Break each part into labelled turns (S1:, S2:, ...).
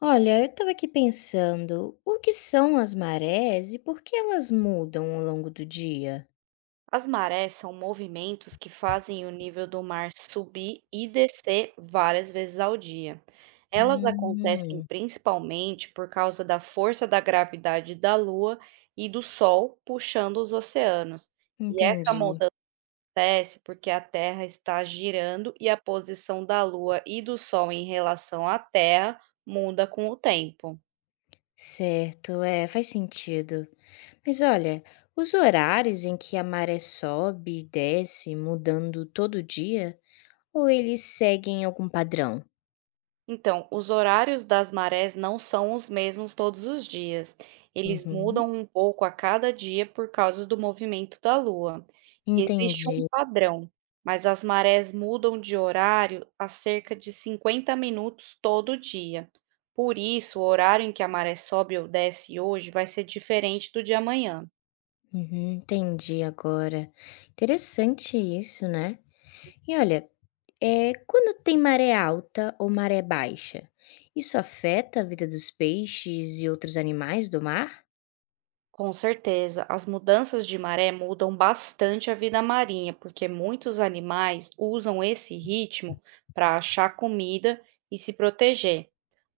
S1: Olha, eu estava aqui pensando, o que são as marés e por que elas mudam ao longo do dia?
S2: As marés são movimentos que fazem o nível do mar subir e descer várias vezes ao dia. Elas acontecem
S1: Hum,
S2: principalmente por causa da força da gravidade da Lua e do Sol puxando os oceanos. E essa
S1: entendi.
S2: mudança acontece porque a Terra está girando e a posição da Lua e do Sol em relação à Terra muda com o tempo.
S1: Certo, é, faz sentido. Mas olha, os horários em que a maré sobe e desce, mudando todo dia, ou eles seguem algum padrão?
S2: Então, os horários das marés não são os mesmos todos os dias. Eles
S1: Uhum,
S2: mudam um pouco a cada dia por causa do movimento da Lua. E existe um
S1: entendi.
S2: padrão, mas as marés mudam de horário a cerca de 50 minutos todo dia. Por isso, o horário em que a maré sobe ou desce hoje vai ser diferente do de amanhã.
S1: Uhum, entendi agora. Interessante isso, né? E olha, é, quando tem maré alta ou maré baixa, isso afeta a vida dos peixes e outros animais do mar?
S2: Com certeza, as mudanças de maré mudam bastante a vida marinha, porque muitos animais usam esse ritmo para achar comida e se proteger.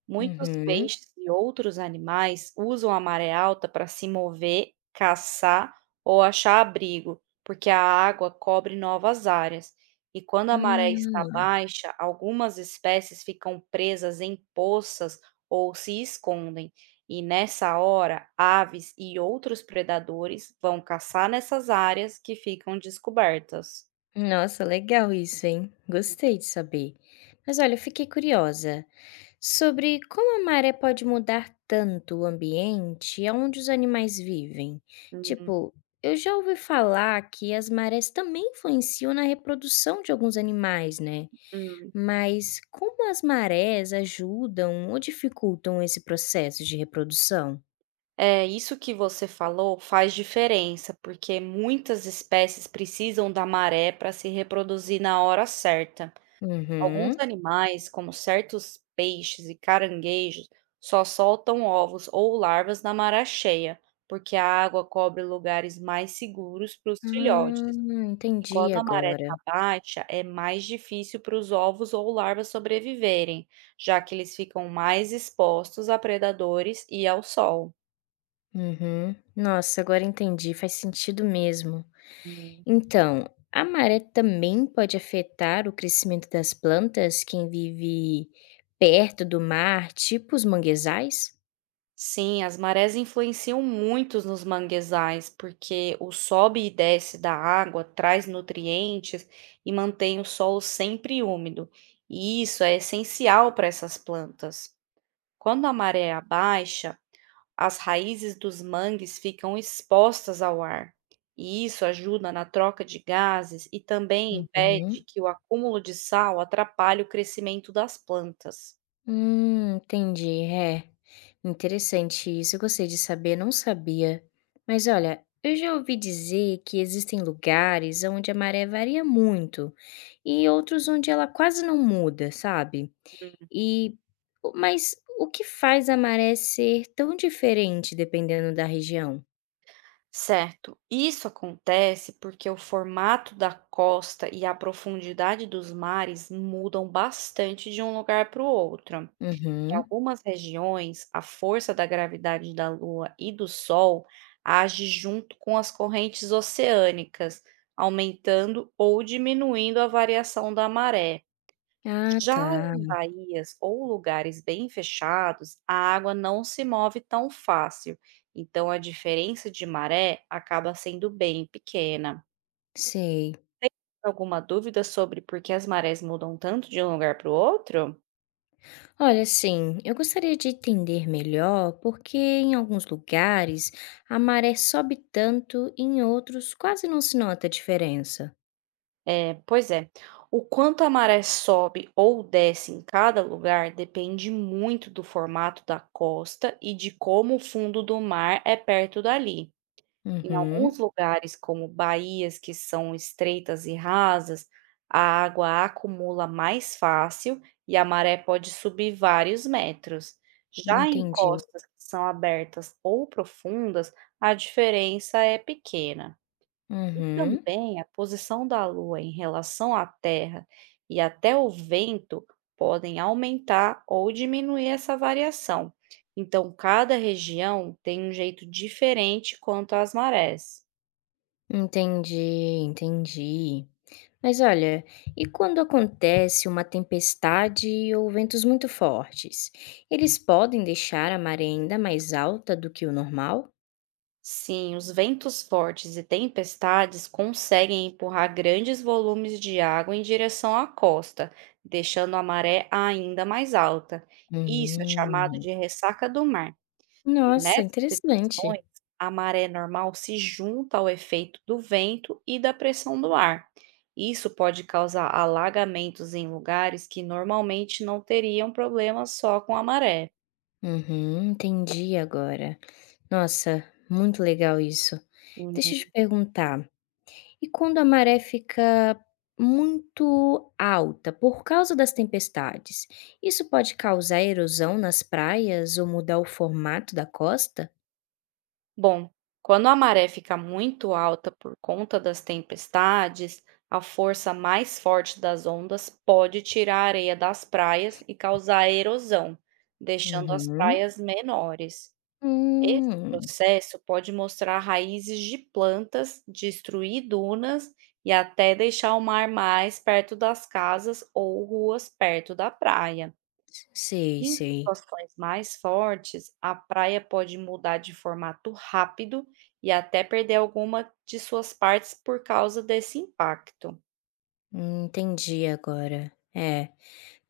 S2: Muitos
S1: Uhum.
S2: peixes e outros animais usam a maré alta para se mover, caçar ou achar abrigo, porque a água cobre novas áreas. E quando a maré está
S1: Ah,
S2: baixa, algumas espécies ficam presas em poças ou se escondem. E nessa hora, aves e outros predadores vão caçar nessas áreas que ficam descobertas.
S1: nossa, legal isso, hein? Gostei de saber. Mas olha, eu fiquei curiosa sobre como a maré pode mudar tanto o ambiente onde os animais vivem. Tipo, eu já ouvi falar que as marés também influenciam na reprodução de alguns animais, né?
S2: Uhum.
S1: Mas como as marés ajudam ou dificultam esse processo de reprodução?
S2: É, isso que você falou faz diferença, porque muitas espécies precisam da maré para se reproduzir na hora certa. Alguns
S1: Uhum.
S2: animais, como certos peixes e caranguejos, só soltam ovos ou larvas na maré cheia, porque a água cobre lugares mais seguros para os
S1: Ah,
S2: filhotes. E
S1: entendi
S2: quando a maré
S1: agora.
S2: está baixa, é mais difícil para os ovos ou larvas sobreviverem, já que eles ficam mais expostos a predadores e ao sol.
S1: Uhum. Nossa, agora entendi, faz sentido mesmo.
S2: Hum.
S1: Então, a maré também pode afetar o crescimento das plantas, quem vive perto do mar, tipo os manguezais?
S2: Sim, as marés influenciam muito nos manguezais, porque o sobe e desce da água traz nutrientes e mantém o solo sempre úmido. E isso é essencial para essas plantas. Quando a maré abaixa, as raízes dos mangues ficam expostas ao ar. E isso ajuda na troca de gases e também impede
S1: Uhum.
S2: que o acúmulo de sal atrapalhe o crescimento das plantas.
S1: Entendi. É, interessante isso. Eu gostei de saber, não sabia. Mas olha, eu já ouvi dizer que existem lugares onde a maré varia muito e outros onde ela quase não muda, sabe? E mas o que faz a maré ser tão diferente dependendo da região?
S2: Certo. Isso acontece porque o formato da costa e a profundidade dos mares mudam bastante de um lugar para o outro. Em
S1: Uhum.
S2: algumas regiões, a força da gravidade da Lua e do Sol age junto com as correntes oceânicas, aumentando ou diminuindo a variação da maré.
S1: Ah,
S2: Já
S1: tá.
S2: em baías ou lugares bem fechados, a água não se move tão fácil, então a diferença de maré acaba sendo bem pequena.
S1: Sei.
S2: Tem alguma dúvida sobre por que as marés mudam tanto de um lugar para o outro?
S1: Olha, assim, eu gostaria de entender melhor porque em alguns lugares a maré sobe tanto e em outros quase não se nota a diferença.
S2: É, pois é, o quanto a maré sobe ou desce em cada lugar depende muito do formato da costa e de como o fundo do mar é perto dali. Em
S1: Uhum,
S2: alguns lugares, como baías que são estreitas e rasas, a água acumula mais fácil e a maré pode subir vários metros. Já em
S1: entendi.
S2: costas que são abertas ou profundas, a diferença é pequena. E
S1: Uhum,
S2: também a posição da Lua em relação à Terra e até o vento podem aumentar ou diminuir essa variação. Então, cada região tem um jeito diferente quanto às marés.
S1: entendi, entendi. Mas olha, e quando acontece uma tempestade ou ventos muito fortes, eles podem deixar a maré ainda mais alta do que o normal?
S2: Sim, os ventos fortes e tempestades conseguem empurrar grandes volumes de água em direção à costa, deixando a maré ainda mais alta. Isso é chamado
S1: Hum,
S2: de ressaca do mar. E
S1: nossa,
S2: nessas
S1: interessante.
S2: situações, a maré normal se junta ao efeito do vento e da pressão do ar. Isso pode causar alagamentos em lugares que normalmente não teriam problemas só com a maré.
S1: Uhum, entendi agora. Nossa, muito legal isso. Deixa eu te perguntar, e quando a maré fica muito alta por causa das tempestades, isso pode causar erosão nas praias ou mudar o formato da costa?
S2: Bom, quando a maré fica muito alta por conta das tempestades, a força mais forte das ondas pode tirar a areia das praias e causar erosão, deixando as
S1: Uhum.
S2: praias menores. Esse
S1: Hum,
S2: processo pode mostrar raízes de plantas, destruir dunas e até deixar o mar mais perto das casas ou ruas perto da praia.
S1: sei,
S2: Em
S1: sei.
S2: situações mais fortes, a praia pode mudar de formato rápido e até perder alguma de suas partes por causa desse impacto.
S1: Entendi agora. É,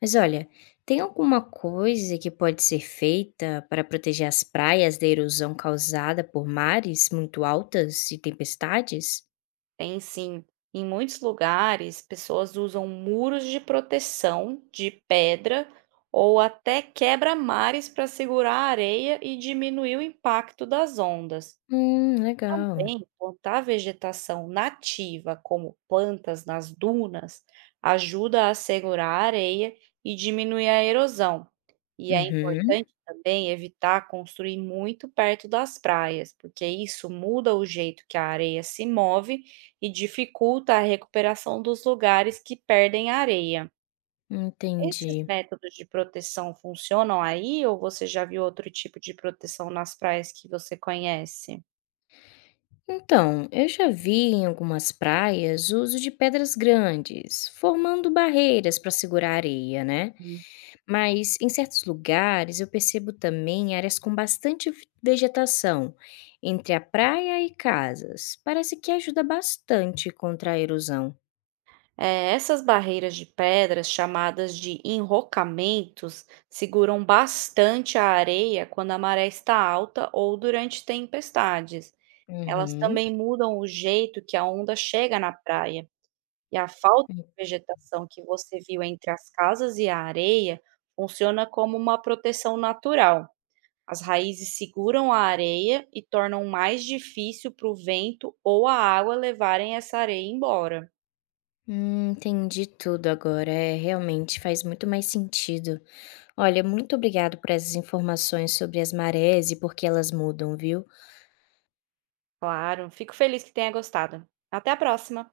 S1: mas olha, tem alguma coisa que pode ser feita para proteger as praias da erosão causada por mares muito altas e tempestades?
S2: Tem sim, em muitos lugares, pessoas usam muros de proteção de pedra ou até quebra-mares para segurar a areia e diminuir o impacto das ondas.
S1: Legal.
S2: Bem, plantar vegetação nativa, como plantas nas dunas, ajuda a segurar a areia e diminuir a erosão. E é
S1: Uhum,
S2: importante também evitar construir muito perto das praias, porque isso muda o jeito que a areia se move e dificulta a recuperação dos lugares que perdem areia.
S1: entendi.
S2: Esses métodos de proteção funcionam aí ou você já viu outro tipo de proteção nas praias que você conhece?
S1: Então, eu já vi em algumas praias o uso de pedras grandes, formando barreiras para segurar a areia, né? Mas em certos lugares eu percebo também áreas com bastante vegetação, entre a praia e casas. Parece que ajuda bastante contra a erosão.
S2: É, essas barreiras de pedras, chamadas de enrocamentos, seguram bastante a areia quando a maré está alta ou durante tempestades. Elas
S1: Uhum,
S2: também mudam o jeito que a onda chega na praia, e a falta de vegetação que você viu entre as casas e a areia funciona como uma proteção natural. As raízes seguram a areia e tornam mais difícil para o vento ou a água levarem essa areia embora.
S1: hum, entendi tudo agora. É, realmente faz muito mais sentido. Olha, muito obrigado por essas informações sobre as marés e por que elas mudam, viu?
S2: Claro, fico feliz que tenha gostado. Até a próxima!